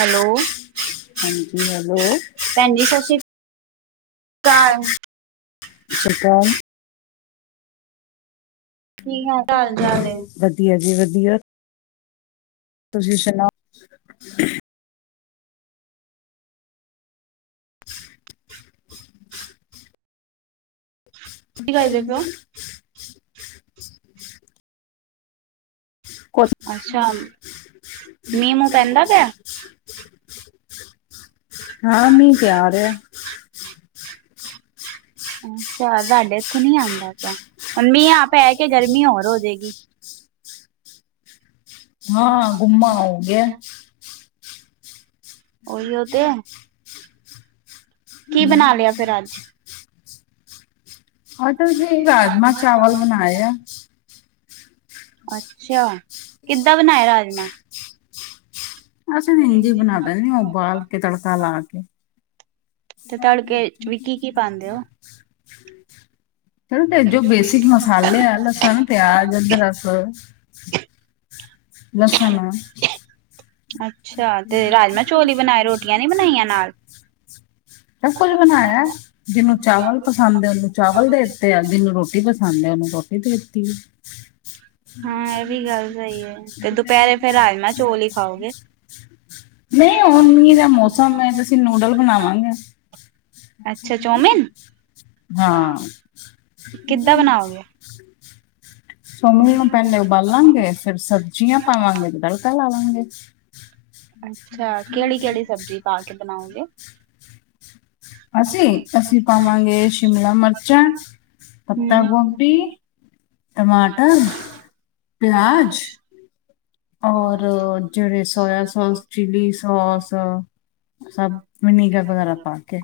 Hello ਹਾਂਜੀ, hello ਭੈਣ ਜੀ ਸਤਿ ਸ਼੍ਰੀ [unintelligible] ਸਸ ਸੀ੍ ਕਾਲ। ਕੀ ਹਾਲ ਚਾਲ ਚਾਲ ਕੀ ਵਧੀਆ ਜੀ ਵਧੀਆ। ਤੁਸੀ ਸੁਣਾਓ? ਕਰਦੇ ਪਏ ਹੋ [inaudible] ਕੁਛ ਅੱਛਾ ਮੀਂਹ ਮੂ ਪੈਂਦਾ ਪੇਆ? ਹਾਂ ਮੀਹ ਤੇ ਆ ਰੇਆ। ਅੱਛਾ ਸਾਡੇ ਏਥੋਂ ਨੀ ਆਂਦਾ ਪੇਆ। ਮੀਂਹ ਆ ਪੈ ਕੇ ਗਰਮੀ ਹੋਰ ਹੋਜੇਗੀ। ਹਾਂ ਗੁੰਮਾ ਹੋਗੇਆ ਐ। ਉਹੀਓ ਤੇ [inaudible] ਕੀ ਬਣਾ ਲਿਆ ਫੇਰ ਅੱਜ? ਅੱਜ ਅਸੀ ਰਾਜਮਾ- ਚਾਵਲ ਬਣਾਏ ਆ। ਅੱਛਾ, ਕਿੱਦਾਂ ਬਣਾਏ ਰਾਜਮਾ? [inaudible] ਅਸੀਂ ਤੇ ਇੰਝ ਬਣਾ ਦੇਣੀ ਆ ਉਬਾਲ ਕੇ ਤੜਕਾ ਲਾ ਕੇ। ਤੇ ਤੜਕੇ ਵਿੱਚ ਵੀ ਕੀ- ਕੀ ਪਾਉਂਦੇ ਹੋ? [inaudible] ਤੇ ਜੋ ਬੇਸਿਕ ਮਸਾਲੇ ਆ ਲਸਣ, ਪਿਆਜ, ਅਦਰਕ, ਲਸਣ। ਅੱਛਾ ਤੇ ਰਾਜਮਾਂ ਚੋਲ ਈ ਬਣਾ ਰਹੇ ਰੋਟੀਆਂ ਨੀ ਬਣਾਈਆਂ ਨਾਲ। ਸਭ ਕੁਝ ਬਣਾਇਆ ਜਿਹਨੂੰ ਚਾਵਲ ਪਸੰਦ ਉਹਨੂੰ ਚਾਵਲ ਦੇ ਤੇ ਐ। ਜਿਨੂੰ ਰੋਟੀ ਪਸੰਦ ਹੈ ਓਹਨੂੰ ਰੋਟੀ ਦੇ ਤੀ ਏ। ਹੂੰ ਇਹ ਵੀ ਗੱਲ ਸਹੀ ਹੈ, ਤੇ ਦੁਪਹਿਰੇ ਫੇਰ ਰਾਜਮਾਂ ਚੌਲ ਹੀ ਖਾਓਗੇ। ਨਹੀਂ ਹੁਣ ਮੀਂਹ ਦਾ ਮੌਸਮ ਹੈ ਤੇ ਅਸੀਂ ਨੂਡਲ ਬਣਾਵਾਂਗੇ। ਅੱਛਾ ਚੌਮਿਨ, ਕਿੱਦਾਂ ਬਣਾਓਗੇ? ਚੋਮਿਨ ਨੂੰ ਪਹਿਲੇ ਉਬਾਲਾਂਗੇ ਫੇਰ ਸਬਜ਼ੀਆਂ ਪਾਵਾਂਗੇ ਤੇ ਤੜਕਾ ਲਾਵਾਂਗੇ। ਅੱਛਾ ਕਿਹੜੀ- ਕਿਹੜੀ ਸਬਜ਼ੀ ਪਾ ਕੇ ਬਣਾਉਗੇ। ਅਸੀਂ- ਅਸੀਂ ਪਾਵਾਂਗੇ ਸ਼ਿਮਲਾ ਮਿਰਚਾਂ, ਪੱਤਾ ਗੋਭੀ, ਟਮਾਟਰ, ਪਿਆਜ, ਔਰ ਜਿਹੜੇ ਸੋਇਆ ਸੋਸ, ਚਿਲੀ ਸੋਸ, ਸਭ ਵਿਨੀਗਰ ਵਗੈਰਾ ਪਾ ਕੇ।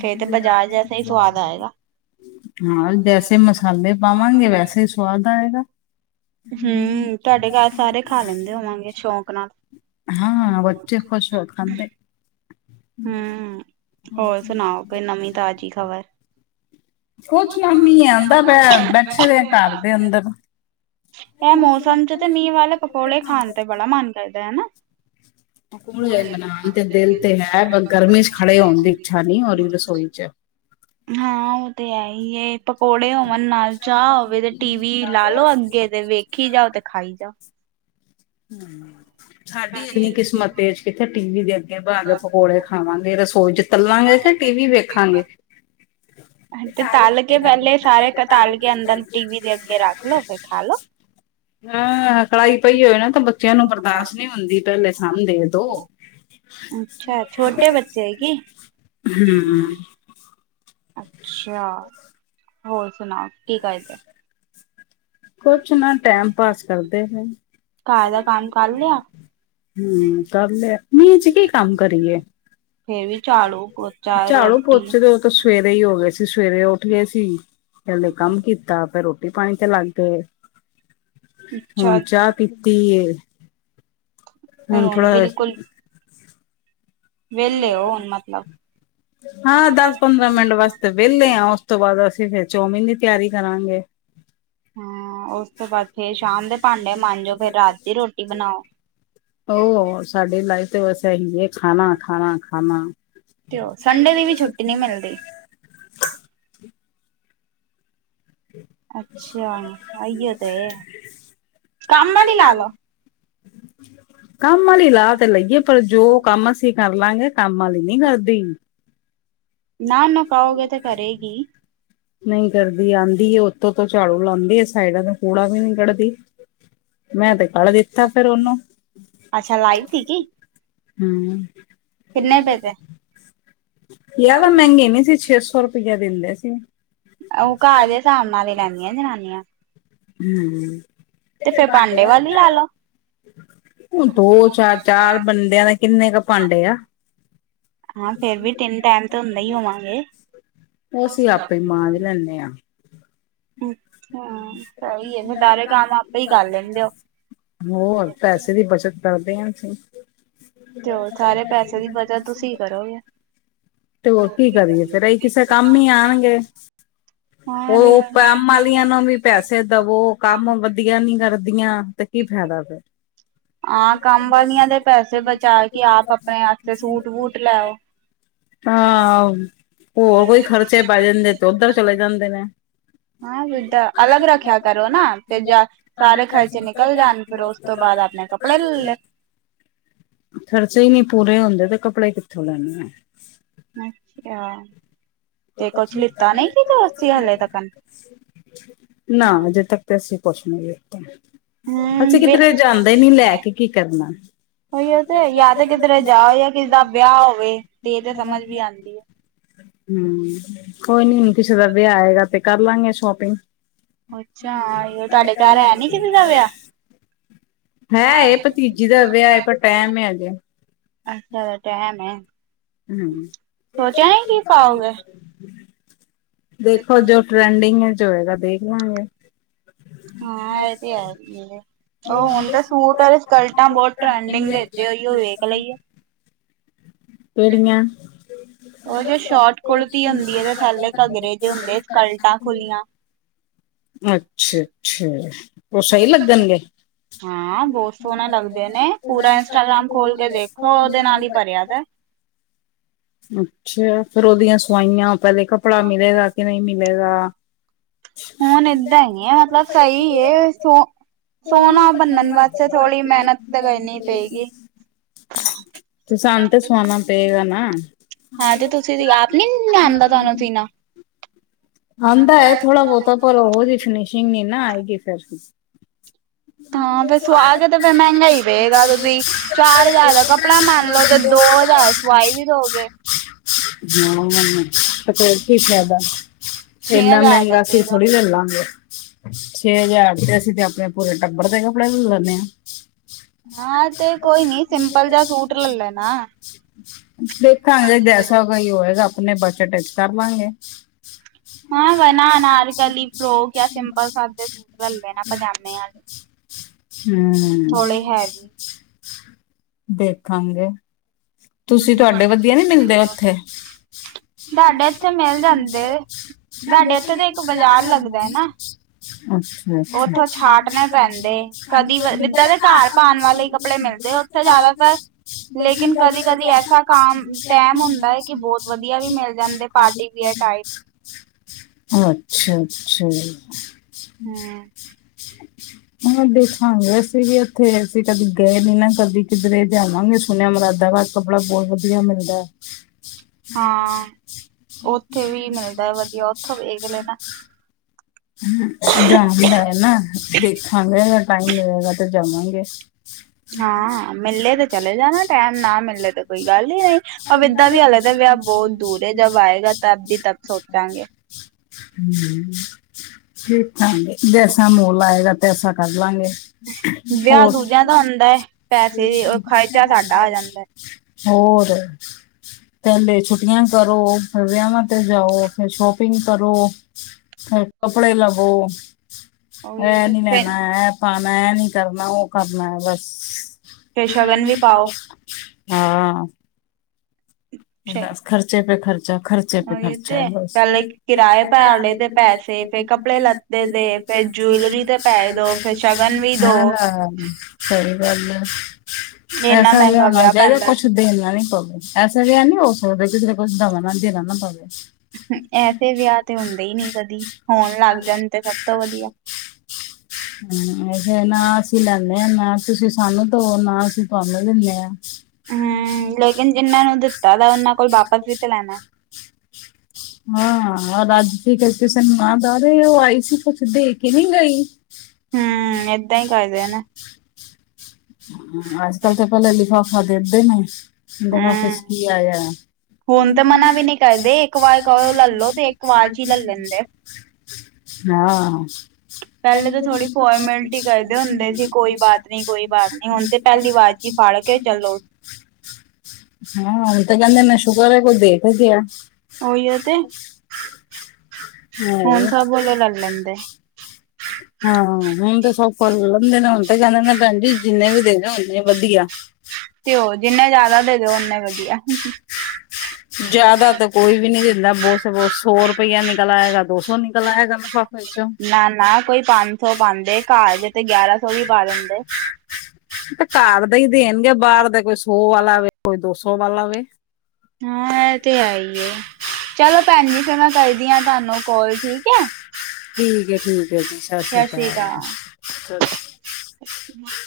ਫੇਰ ਤੇ ਬਾਜਾਰ ਜੈਸਾ ਹੀ ਸਵਾਦ ਆਏਗਾ। ਹਾਂ ਜੇ ਅਸੀਂ ਮਸਾਲੇ ਪਾਵਾਂਗੇ, ਵੈਸੇ ਹੀ ਸਵਾਦ ਆਏਗਾ। ਹੂੰ ਤੁਹਾਡੇ ਘਰ ਸਾਰੇ ਖਾ ਲੈਂਦੇ ਹੋਵਾਂਗੇ ਸ਼ੌਕ ਨਾਲ। ਹਾਂ ਬੱਚੇ ਖੁਸ਼ ਹੋ ਖਾਂਦੇ ਨੇ। ਹੂੰ ਹੋਰ ਸੁਣਾਓ ਕੋਈ ਨਵੀਂ- ਤਾਜ਼ੀ ਖ਼ਬਰ? ਕੁਛ ਨਵੀਂ ਨਹੀਂ ਹੈ ਬ ਬੈਠੇ ਹੋਏ ਆ ਘਰ ਦੇ ਅੰਦਰ। ਇਹ ਮੌਸਮ ਚ ਤੇ ਮੀਂਹ ਵਾਲੇ ਪਕੌੜੇ ਖਾਣ ਤੇ ਬੜਾ ਮਨ ਕਰਦਾ, ਹਨਾ। ਪਕੋੜੇ ਬਨਾਉਣ ਤੇ ਦਿਲ ਤੇ ਹੈ। ਪਰ ਗਰਮੀਂ ਚ ਖੜੇ ਹੋਣ ਦੀ ਇੱਛਾ ਨੀਂ ਹੋ ਰਹੀ ਰਸੋਈ ਚ। ਹਾਂ ਉਹ ਤੇ ਹੈ ਹੀ ਐ। ਪਕੋੜੇ ਹੋਵਣ ਨਾਲ ਚਾਹ ਹੋਵੇ ਤੇ ਟੀ ਵੀ ਲਾ ਲੋ ਅੱਗੇ ਤੇ ਵੇਖੀ ਜਾਓ ਤੇ ਖਾਈ ਜਾਉ। ਹੂੰ। ਸਾਡੀ ਇੰਨੀ ਕਿਸਮਤ ਤੇਜ ਕਿੱਥੇ ਟੀ ਵੀ ਦੇ ਅੱਗੇ ਬਾਅ ਕੇ ਪਕੌੜੇ ਖਾਵਾਂਗੇ ਰਸੋਈ ਚ। ਤਲਾਂਗੇ ਕੇ ਟੀ ਵੀ ਵੇਖਾਂਗੇ। [inaudible] ਤੇ ਤਲ ਕੇ ਪਹਿਲੇ ਸਾਰੇ ਤਾਲ ਕੇ ਅੰਦਰ ਟੀਵੀ ਦੇ ਅੱਗੇ ਰੱਖ ਲੋੋ ਫੇਰ ਖਾ ਲੋ। ਆ ਕੜਾਈ ਪਈ ਹੋਏ ਨਾ ਤਾਂ ਬੱਚਿਆਂ ਨੂੰ ਬਰਦਾਸ਼ਤ ਨਹੀਂ ਹੁੰਦੀ। ਪਹਿਲੇ ਸਾਂਨ ਦੇ ਦੋ। ਅੱਛਾ ਛੋਟੇ ਬੱਚੇ ਹੈ ਕੀ? ਹੂੰ। ਅੱਛਾ ਹੋਰ ਸੁਣਾਓ ਕੀ ਕਰਦੇ ਹੋ? ਕੁਛ ਨੀ ਟੈਮ ਪਾਸ ਕਰਦੇ ਹੈ। ਘਰ ਦਾ ਕੰਮ ਕਰ ਲਿਆ? ਹੂੰ ਕਰ ਲਿਆ, ਮੀਂਹ ਚ ਕੀ ਕੰਮ ਕਰੀਏ। ਫੇਰ ਵੀ ਝਾੜੂ, ਪੋਚਾ, ਝਾੜੂ ਰੋਟੀ ਪੋਚੇ ਤੇ ਸਵੇਰੇ ਹੀ ਹੋ ਗਏ ਸੀ। ਸਵੇਰੇ ਉੱਠ ਗਏ ਸੀ। ਪਿਹਲੇ ਕੰਮ ਕੀਤਾ ਫੇਰ ਰੋਟੀ ਪਾਣੀ ਤੇ ਲੱਗ- ਗੇ। ਹੁਣ ਚਾਹ ਅੱਛਾ, ਪੀਤੀ ਏ ਹੁਣ ਥੋੜਾ ਵੇਲੇ ਓ ਹੁਣ ਮਤਲਬ? ਹਾਂ ਦਸ ਪੰਦਰਾਂ ਮਿੰਟ ਵਾਸਤੇ ਵੇਲੇ ਹਾਂ ਉਸ ਤੋਂ ਬਾਅਦ ਅਸੀਂ ਫਿਰ ਚੌਮਿਨ ਦੀ ਤਿਆਰੀ ਕਰਾਂਗੇ। ਹਾਂ ਉਸ ਤੋਂ ਬਾਅਦ ਫੇਰ ਸ਼ਾਮ ਦੇ ਭਾਂਡੇ ਮਾਂਜੋ ਫੇਰ ਰਾਤ ਦੀ ਰੋਟੀ ਕੇ ਬਨਾ ਹੋਰ ਸਾਡੀ ਲਾਈਫ ਤੇ ਬਸ ਏਹੀ ਐ ਖਾਣਾ- ਖਾਣਾ -ਖਾਣਾ। ਤੇ ਓ ਸੰਡੇ ਦੀ ਵੀ ਛੁੱਟੀ ਨਈ ਮਿਲਦੀ। ਅੱਛਾ, ਅਈਓ ਤੇ ਕੰਮ ਆਲੀ ਲਾ ਲੋ ਕੰਮ ਵਾਲੀ ਲਾ ਤੇ ਲਈਏ ਪਰ ਜੋ ਕੰਮ ਅਸੀਂ ਕਰਲਾਂਗੇ ਕੰਮ ਵਾਲੀ ਨਈ ਕਰਦੀ। ਨਾ ਨਾ ਕਓਗੇ ਤਾਂ ਕਰੇਗੀ। ਨਈ ਕਰਦੀ ਆਂਦੀ ਏ, ਓਤੋਂ -ਓਤੋਂ ਝਾੜੂ ਲਾਂਦੀ ਏ ਸਾਇਡਾ ਤੋਂ ਕੂੜਾ ਵੀ ਨਈ ਕੱਢਦੀ। ਮੈਂ ਤੇ ਕੱਢ ਦਿੱਤਾ ਫੇਰ ਓਹਨੂੰ। ਅੱਛਾ, ਲਾਈ ਸੀ ਕੀ? ਹਾ ਕਿੰਨੇ ਪੈਸੇ? ਜਾਦਾਂ ਮੇਂਗੇ ਨੀ ਸੀ ਛੇ ਸੌ ਰੁਪਇਆ ਦਿੰਦੇ ਸੀ। ਓ ਘਾਰ ਦੇ ਹਿਸਾਬ ਨਾਲ ਲੈਂਦੀਆਂ ਜਨਾਨੀਆਂ। ਤੇ ਹੂੰ--ਕਿਤੇ ਫੇਰ ਭਾਂਡੇ ਵਾਲੇ ਵਾਲੀ ਤਾ ਲਾ ਲੋ, ਨੀ ਕੋਈ ਦੋ ਚਾਰ -ਚਾਰ ਬੰਦਿਆਂ ਦੇ ਕਿੰਨੇ ਕੁ ਭਾਂਡੇ ਆ। ਹਾਂ ਫੇਰ ਵੀ ਤਿੰਨ ਟਾਈਮ ਤੇ ਹੁੰਦਾ ਹੀ ਹੋਵਾਂਗੇ। ਓ ਅਸੀਂ ਆਪੇ ਮਾਂਜ ਲੈਂਨੇ ਆ। ਅੱਛਾ, ਸਈ ਐ ਸਾਰੇ ਕੰਮ ਆਪੇ ਈ ਕਰ ਲੈਂਦੇ ਓ। ਹੋਰ ਪੈਸੇ ਦੀ ਬੱਚਤ ਕਰਦੇ ਆ ਅਸੀਂ। ਤੇ ਹੋਰ ਸਾਰੇ ਪੈਸੇ ਦੀ ਬਚਤ ਤੁਸੀਂ ਕਰੋਗੇ। ਤੇ ਹੋਰ ਕੀ ਕਰੀਏ ਫੇਰ ਏ ਕਿਸੇ ਕੰਮ ਈ ਆਣਗੇ, ਉਹ ਹੋਰ ਕੰਮ ਵਾਲੀਆਂ ਨੂੰ ਵੀ ਪੈਸੇ ਦਵੋ ਕੰਮ ਵਦੀਆ ਨੀ ਕਰਦੀਆਂ ਤੇ ਕੀ ਫੈਦਾ ਫੇਰ। ਹਾਂ ਕੰਮ ਵਾਲੀਆਂ ਦੇ ਪੈਸੇ ਬਚਾ ਕੇ ਆਪ ਆਪਣੇ ਵਾਸਤੇ ਸੂਟ- ਵੂਟ ਲੈ ਆਓ। ਹਾਂ ਹੋਰ ਕੋਈ ਖਰਚੇ ਪੈ ਜਾਂਦੇ ਤੇ ਉੱਧਰ ਚਲੇ ਜਾਂਦੇ ਨੇ। ਹਾਂ ਜਿਦਾ ਅਲੱਗ ਰੱਖੇਆ ਕਰੋ ਨਾ ਤੇ ਜਾ ਸਾਰੇ ਖਰਚੇ ਨਿਕਲ ਜਾਣ। ਫਿਰ ਉਸ ਤੋਂ ਬਾਅਦ ਆਪਣੇ ਕੱਪੜੇ ਲੈ ਲਓ। ਖ਼ਰਚੇ ਈ ਨੀ ਪੂਰੇ ਹੁੰਦੇ ਤੇ ਕੱਪੜੇ ਕਿੱਥੋਂ ਲੈਣੇ ਆ। ਅੱਛਾ ਤੇ ਕੁਛ ਲਿੱਤਾ ਨਹੀਂ ਸੀ ਤੁਸੀਂ ਹਲੇ ਤੱਕ ਨਾ ਮੁਜੇ ਤੋ ਤੇ ਅਸੀਂ ਪੁੱਛ ਨਾ ਫੇਰ ਤੋ, ਹੂੰ ਅਸੀਂ ਕਿਧਰੇ ਜਾਂਦੇ ਨੀ ਲੈ ਕੇ ਕੀ ਕਰਨਾ ਉਹੀ ਉਹ ਤੇ ਹੈ ਈ, ਜਾਂ ਤੇ ਕਿਧਰੇ ਜਾਏ ਜਾਂ ਕਿਸੇ ਦਾ ਵਿਆਹ ਹੋਵੇ ਫੇਰ ਤੇ ਤੇ ਸਮਝ ਵੀ ਆਂਦੀ ਏ। ਹੂ ਕੋਈ ਨੀ ਹੁਣ ਕਿਸੇ ਦਾ ਵਿਆਹ ਆਏਗਾ ਤੇ ਕਰ ਲਾਂਗੇ ਸ਼ੋਪਿੰਗ। ਅੱਛਾ, ਤਾਡੇ ਘਰ ਹੈ ਨੀ ਕਿਸੇ ਦਾ ਵਿਆਹ? ਹੈ ਏ ਭਤੀਜੀ ਦਾ ਵਿਆਹ ਹੈ ਪਰ ਟੈਮ ਹੈਗਾ। ਅੱਛਾ ਤੇ ਟੈਮ ਐ। ਹੂ, ਦਿਨ ਦਾ ਜਾ ਰਾਤ ਪਾਓਗੇ? ਦਾ, ਦੇਖੋ ਜੀ। ਟਰੈਂਡਿੰਗ ਚ ਜੋ ਹੋਏਗਾ ਦੇਖ ਲਾਂਗੇ। ਹਾਂ ਏ ਤੇ ਹੈ ਈ ਆ ਫੇਰ। ਉਹ ਹੁਣ ਤਾਂ ਸੂਟ ਔਰ ਸਕਰਟਾਂ ਬਹੁਤ ਟਰੈਂਡਿੰਗ ਦੇ ਤੇ ਹੋਈ ਏ ਓ ਵੇਖ ਲਈਓ। ਕੇੜੀਆਂ? ਉਹ ਜੇ ਸ਼ੋਟ ਕੁੜਤੀ ਹੁੰਦੀ ਐ ਤੇ ਥਲੇ ਘੱਗਰੇ ਜੇਅ ਹੁੰਦੇ ਸਕਲਟਾਂ ਖੁੱਲੀਆਂ। ਅੱਛਾ- ਅੱਛਾ ਉਹ ਸਹੀ ਲੱਗਣਗੇ? ਹਾਂ ਬੋਤ ਸੋਹਣੇ ਲੱਗਦੇ ਨੇ ਪੂਰਾ ਇੰਸਟਾਗ੍ਰਾਮ ਖੋਲ ਕੇ ਦੇਖੋ ਓਦੇ ਨਾਲ ਈ ਭਰੇਆ ਤਾਂ। ਅੱਛਾ ਫੇਰ ਉਦੀਆਂ ਸਵਾਈਯਾਂ, ਪਹਿਲੇ ਕੱਪੜਾ ਮਿਲੇਗਾ ਕਿ ਨਹੀ ਮਿਲੇਗਾ। ਹੁਣ ਏਦਾਂ ਹੈਗੀ ਏ ਮਤਲਬ ਸਹੀ ਏ, ਸੋ ਸੋਹਣਾ ਬੰਨਣ ਵਾਸਤੇ ਥੋੜ੍ਹੀ ਮੇਹਨਤ ਤੇ ਕਰਨੀ ਪਏਗੀ। ਤੇ ਸਾਨੂੰ ਤੇ ਸੁਆਣਾ ਪਏਗਾ ਨਾ। ਹਾਂ ਤੇ ਤੁਸੀ ਵੀ ਆਪ ਨੀ [unintelligible] ਆਂਦਾ ਏ ਥੋੜਾ ਬੋਤਾ ਪਰ ਉਹ ਜਹੀ ਫਨਿਸ਼ਿੰਗ ਨੀ ਨਾ ਆਏਗੀ ਫੇਰ ਜੀ। [inaudible] ਹਾਂ ਫੇਰ ਸੁਆ ਕੇ ਤੇ ਫੇਰ ਮਹਿੰਗਾ ਹੀ ਰਏਗਾ ਤੁਸੀਂ ਚਾਰ ਹਜ਼ਾਰ ਦਾ ਕੱਪੜਾ ਮੰਨ ਲਓ ਤੇ ਦੋ ਹਜ਼ਾਰ ਸਵਾਈ ਵੀ ਦੋਗੇ। ਹਾਂ ਮਣ ਤੇ ਫਿਰ ਕੀ ਫੈਦਾ। ਛੇ ਏਨਾ ਹਜ਼ਾਰ ਦਾ ਮਹਂਗਾ ਅਸੀ ਪਏਗਾ। ਥੋੜੀ ਲਲ ਲਾਂਗੇ। ਛੇ ਹਜ਼ਾਰ ਤੇ ਅਸੀਂ ਤੇ ਆਪਣੇ ਪੂਰੇ ਟੱਬਰ ਦੇ ਕਪੜੇ ਲ ਲੇਣੇ ਆਂ। ਹਾਂ ਤੇ ਕੋਈ ਨੀ ਸਿੰਪਲ ਜਯਾ ਸੂਟ ਲੇ ਲੈਣਾ। ਦੇਖਾਂਗੇ ਜੈਸਾ ਵਈ ਹੋਏਗਾ, ਆਪਣੇ ਬਜਟ ਚ ਕਰ ਲਾਂਗੇ। ਹਾਂ ਵਣਾ ਅਨਾਰਕਲੀ ਫਰੋਕ ਯਾਂ ਸਿੰਪਲ ਸਾਦੇ ਸੂਟ ਲ ਲੈਣਾ ਪਜਾਮੇ ਆਲੇ। ਹਮ ਥੋੜੇ ਹੈਵੀ। [unintelligible] ਦੇਖਾਂਗੇ ਤੁਸੀ ਤਵਾਡੇ ਵਧੀਆ ਨੀ ਮਿਲਦੇ ਉਥੇ? ਸਾਡੇ ਇੱਥੇ ਮਿਲ ਜਾਂਦੇ ਸਾਡੇ ਇੱਥੇ ਤੇ ਇੱਕ ਬਜ਼ਾਰ ਲੱਗਦਾ ਐ ਨਾ ਅੱਛਾ ਅੱਛਾ ਉਥੋਂ ਛਾਟਣੇ ਪੈਂਦੇ, ਕਦੀ ਵ ਵਿੱਦਾ ਦੇ ਕਾਰ ਪਾਣ ਵਾਲੇ ਈ ਕੱਪੜੇ ਮਿਲਦੇ [unintelligible] ਕੱਲ ਲੇਕਿਨ ਦੇਗਾਂ ਕਦੀ [unintelligible] ਕਦੀ ਐਸਾ ਕਾਮ ਟੈਮ ਹੁੰਦਾ ਏ ਕਿ ਬਹੁਤ ਵਧੀਆ ਵੀ ਮਿਲ ਜਾਂਦੇ ਪਾਰਟੀ ਵੀਅਰ ਟਾਈਪ। ਅੱਛਾ -ਅੱਛਾ। ਹਮ। [inaudible] ਹਾਂ ਦੇਖਾਂਗੇ, ਅਸੀ ਵੀ ਏਥੇ ਅਸੀ ਕਦੇ ਗਏ ਨੀ ਨਾ ਕਦੀ ਕਿੱਧਰੇ ਜਾਨਾ ਵੀ ਏ ਸੁਣਿਆ ਮੁਰਾਦਾਬਾਦ। ਕੱਪੜਾ ਬਹੁਤ ਵਧੀਆ ਮਿਲਦਾ ਹਾਂ। ਉਥੇ ਵੀ ਮਿਲਦੈ ਵਧੀਆ, ਉਥੋਂ ਵੇਖ ਲੇਨਾ। ਹੂ ਜਾਣਾ ਵੀ ਹੈ ਨਾ ਦੇਖਾਂਗੇ, ਜੇ ਟਾਈਮ ਮਿਲੇਗਾ ਤੇ ਜਾਵਾਂਗੇ। [inaudible] ਹਾਂ ਮਿਲਲੇ ਤੇ ਚਲੇ ਜਾਣਾ ਟੈਮ ਨਾ ਮਿਲਲੇ ਤੇ ਕੋਈ ਗੱਲ ਹੀ ਨਈ। ਅਬ ੲਦਾਂ ਵੀ ਹਲੇ ਤਾ ਵਿਆਹ ਬਹੁਤ ਦੂਰ ਏ, ਜਬ ਆਏਗਾ ਤਾਂ ਤਦ ਦੀ ਤਦ ਸੋਚਾਗੇ। [inaudible] ਦੇਖਾਂਗੇ ਜੈਸਾ ਮੋਲ ਆਏਗਾ ਤੈਸਾ ਕਰ ਲਾ ਗੇ ਵਿਆਹ ਹੋਰ ਦੂਜਿਆਂ ਦਾ ਹੁੰਦਾ ਹੈ ਪੈਸੇ ਵੀ ਉਹ ਖਰਚਾ ਸਾਡਾ ਆ ਜਾਂਦੈ। ਹੋਰ। ਪਹਲੇ ਛੁੱਟੀਆਂ ਕਰੋ। ਫਿਰ ਵਯਾਂਵਾ ਤੇ ਜਾਓ। ਫਿਰ ਸ਼ੋਪਿੰਗ ਕਰੋ। ਕੱਪੜ ਲਵੋ ਏਹ ਉਹੀ ਨੀ ਲੇਨਾ ਫਿਰ ਏ ਪਾਣੈ। ਏ ਨੀ ਕਰਨਾ ਉਹ ਕਰਨਾ ਏ, ਬਸ। ਫੇਰ ਸ਼ਗਨ ਵੀ ਪਾਓ ਹਾਂ। ਬਸ ਖਰਚੇ ਪੇ ਖਰਚਾ -ਖਰਚੇ ਪੇ ਇਹ ਖਰਚਾ ਹੈ ਤੇ ਬਸ ਫਿਰ ਪਹਿਲੇ ਕਿਰਾਏ ਦਾ ਭਰ ਪ ਲਏ ਤੇ ਪੈਸੇ ਲੇ ਫੇਰ ਕੱਪੜੇ ਕਪੜੇ ਲ ਲੱਤੇ ਦੇ ਫੇਰ ਜੂਲਰੀ ਤੇ ਪੈ ਦੋ ਫੇਰ ਸ਼ਗਨ ਵੀ ਦੋ ਹਾਂ [unintelligible] ਸਹੀ ਗੱਲ ਹੈ। ਇੰਨਾ ਐਸਾ ਵਯਾ ਮਹਿੰਗਾ ਨ ਵਿਆਹ ਜਾਏ, ਪੈਂਦਾ ਕੁਛ ਦੇਣਾ ਨੀ ਪਵੇ। ਏਸਾ ਹੋਵੇ ਕਿਤਰੇ ਕੁਛ ਦਵਾ ਨਾ ਦੇਣਾ ਨਾ ਪਵੇ। ਐਸੇ ਵਆਹ ਤੇ ਹੁੰਦੇ ਈ ਨੀ ਕਦੀ, ਹੋਣ ਲੱਗ ਜਾਨ ਤੇ ਸਭ ਤੋਂ ਵਧੀਆ। [inaudible] ਹੂ ਨਾ ਅਸੀਂ ਲੈਨੇ ਆ ਨਾ ਤੁਸੀਂ ਸਾਨੂੰ ਦਿਉ ਨਾ ਅਸੀਂ ਤੁਆਨੂੰ ਦਿੰਨੇ ਆ। [inaudible] ਹੈਗਾ ਓਨਾਂ ਕੋਲ ਵਾਪਸ ਵੀ ਤੇ ਲੈਣਾ। [inaudible] ਹਾਂ ਅੱਜ ਕੀ ਕਰਕੇ ਸਨੂੰ ਨਾ ਦ ਰਹੇ ਆਈ ਸੀ ਕੁਛ ਦੇ ਕੇ ਨੀ ਗਈ। ਹੂੰ। ਤੈ ਕਰਦੇ ਏ ਨੇ ਅੱਜ-ਕੱਲ ਤਾਂ ਪੈਲੇ ਲਿਫਾਫਾ ਦੇਦੇ ਨੇ ਲਿਫਾਫੇ ਹਮ ਚ ਕੀ ਆਯਾ। ਹੁਣ ਤਾਂ ਮਨਾ ਵੀ ਨੀ ਕਰਦੇ ਏਕ ਵਾਰ ਕੋ ਵਲੋਂ ਤੇ ਏਕ ਵਾਰ ਚ ਹੀ ਲਲ ਲੈਂਦੇ ਆ। ਹਾਂ। ਪੈਲੇ ਤੇ ਥੋੜੀ ਫੋਰਮੈਲਟੀ ਕਰਦੇ ਹੁੰਦੇ ਸੀ ਕੋਈ ਬਾਤ ਨੀ-ਕੋਈ ਬਾਤ ਨਈ ਹੁਣ ਤੇ ਪੈਲੀ ਵਾਜ ਚ ਈ ਫੜ ਕੇ ਚੱਲੋ। ਹਾਂ ਹੁਣ ਤਾਂ ਕੈਂਦੇ ਆ ਸ਼ੁਕਰ ਏ ਕੋਈ ਦੇ ਕੇ ਗਯਾ। ਓਈ ਓ ਤੇ, ਹੁਨ ਸਬ ਬੋਲੋ ਲਲ ਲੈਂਦੇ ਆ ਹਾਂ [inaudible] ਹਾਂ ਹੁਣ ਤੇ ਸੌਖਾ ਲੈ ਲੈਂਦੇ ਨੇ ਹੁਣ ਤੇ ਕੈਂਨੇ ਨੇ ਪੈਣ ਜੀ ਜਿੰਨੇ ਵੀ ਦੇ ਦੇਣ ਓਨੇ ਵਧੀਆ। ਤੇ ਓ ਜਿੰਨੇ ਜਾਦਾ ਦੇ ਦਿਓ ਓਨੇ ਵਧੀਆ। ਜਾਦਾ ਤੋ ਕੋਈ ਵੀ ਨੀ ਦਿੰਦਾ ਬੋਤ ਸ ਬਤ ਸੌ ਰੁਪਇਆ ਨਿਕਲ ਆਏਗਾ ਦੋ ਸੌ ਨਿਕਲ ਆਏਗਾ ਮਾ ਨਾ-ਨਾ ਕੋਈ ਪੰਜ ਸੌ ਪਾਂਦੇ ਕਾੱਰ ਜ ਤੇ ਗਿਆਰਾਂ ਸੌ ਵੀ ਪਾ ਦਿੰਦੇ। ਓ ਤੇ ਕਾੱਰ ਦੇ ਈ ਦੇਣਗੇ ਬਾਰ ਦੇ ਕੋਈ ਸੌ ਵਾਲਾ ਵੇ ਕੋਈ ਦੋ ਸੌ ਵਾਲਾ ਵੇ। ਹਾਂ ਐ ਤੇ ਹੈ ਈ ਚਲੋ ਪੈਣ ਜੀ ਫੇਰ ਮੈਂ ਕਰਦੀ ਆ ਤੁਆਨੂੰ ਕਾਲ ਠੀਕ ਐ। ਠੀਕ ਐ-ਠੀਕ ਐ ਜੀ ਸਾਸ ਸ੍ਰੀ ਕਾਲ ਸਾਸ ਅੱ [inaudible]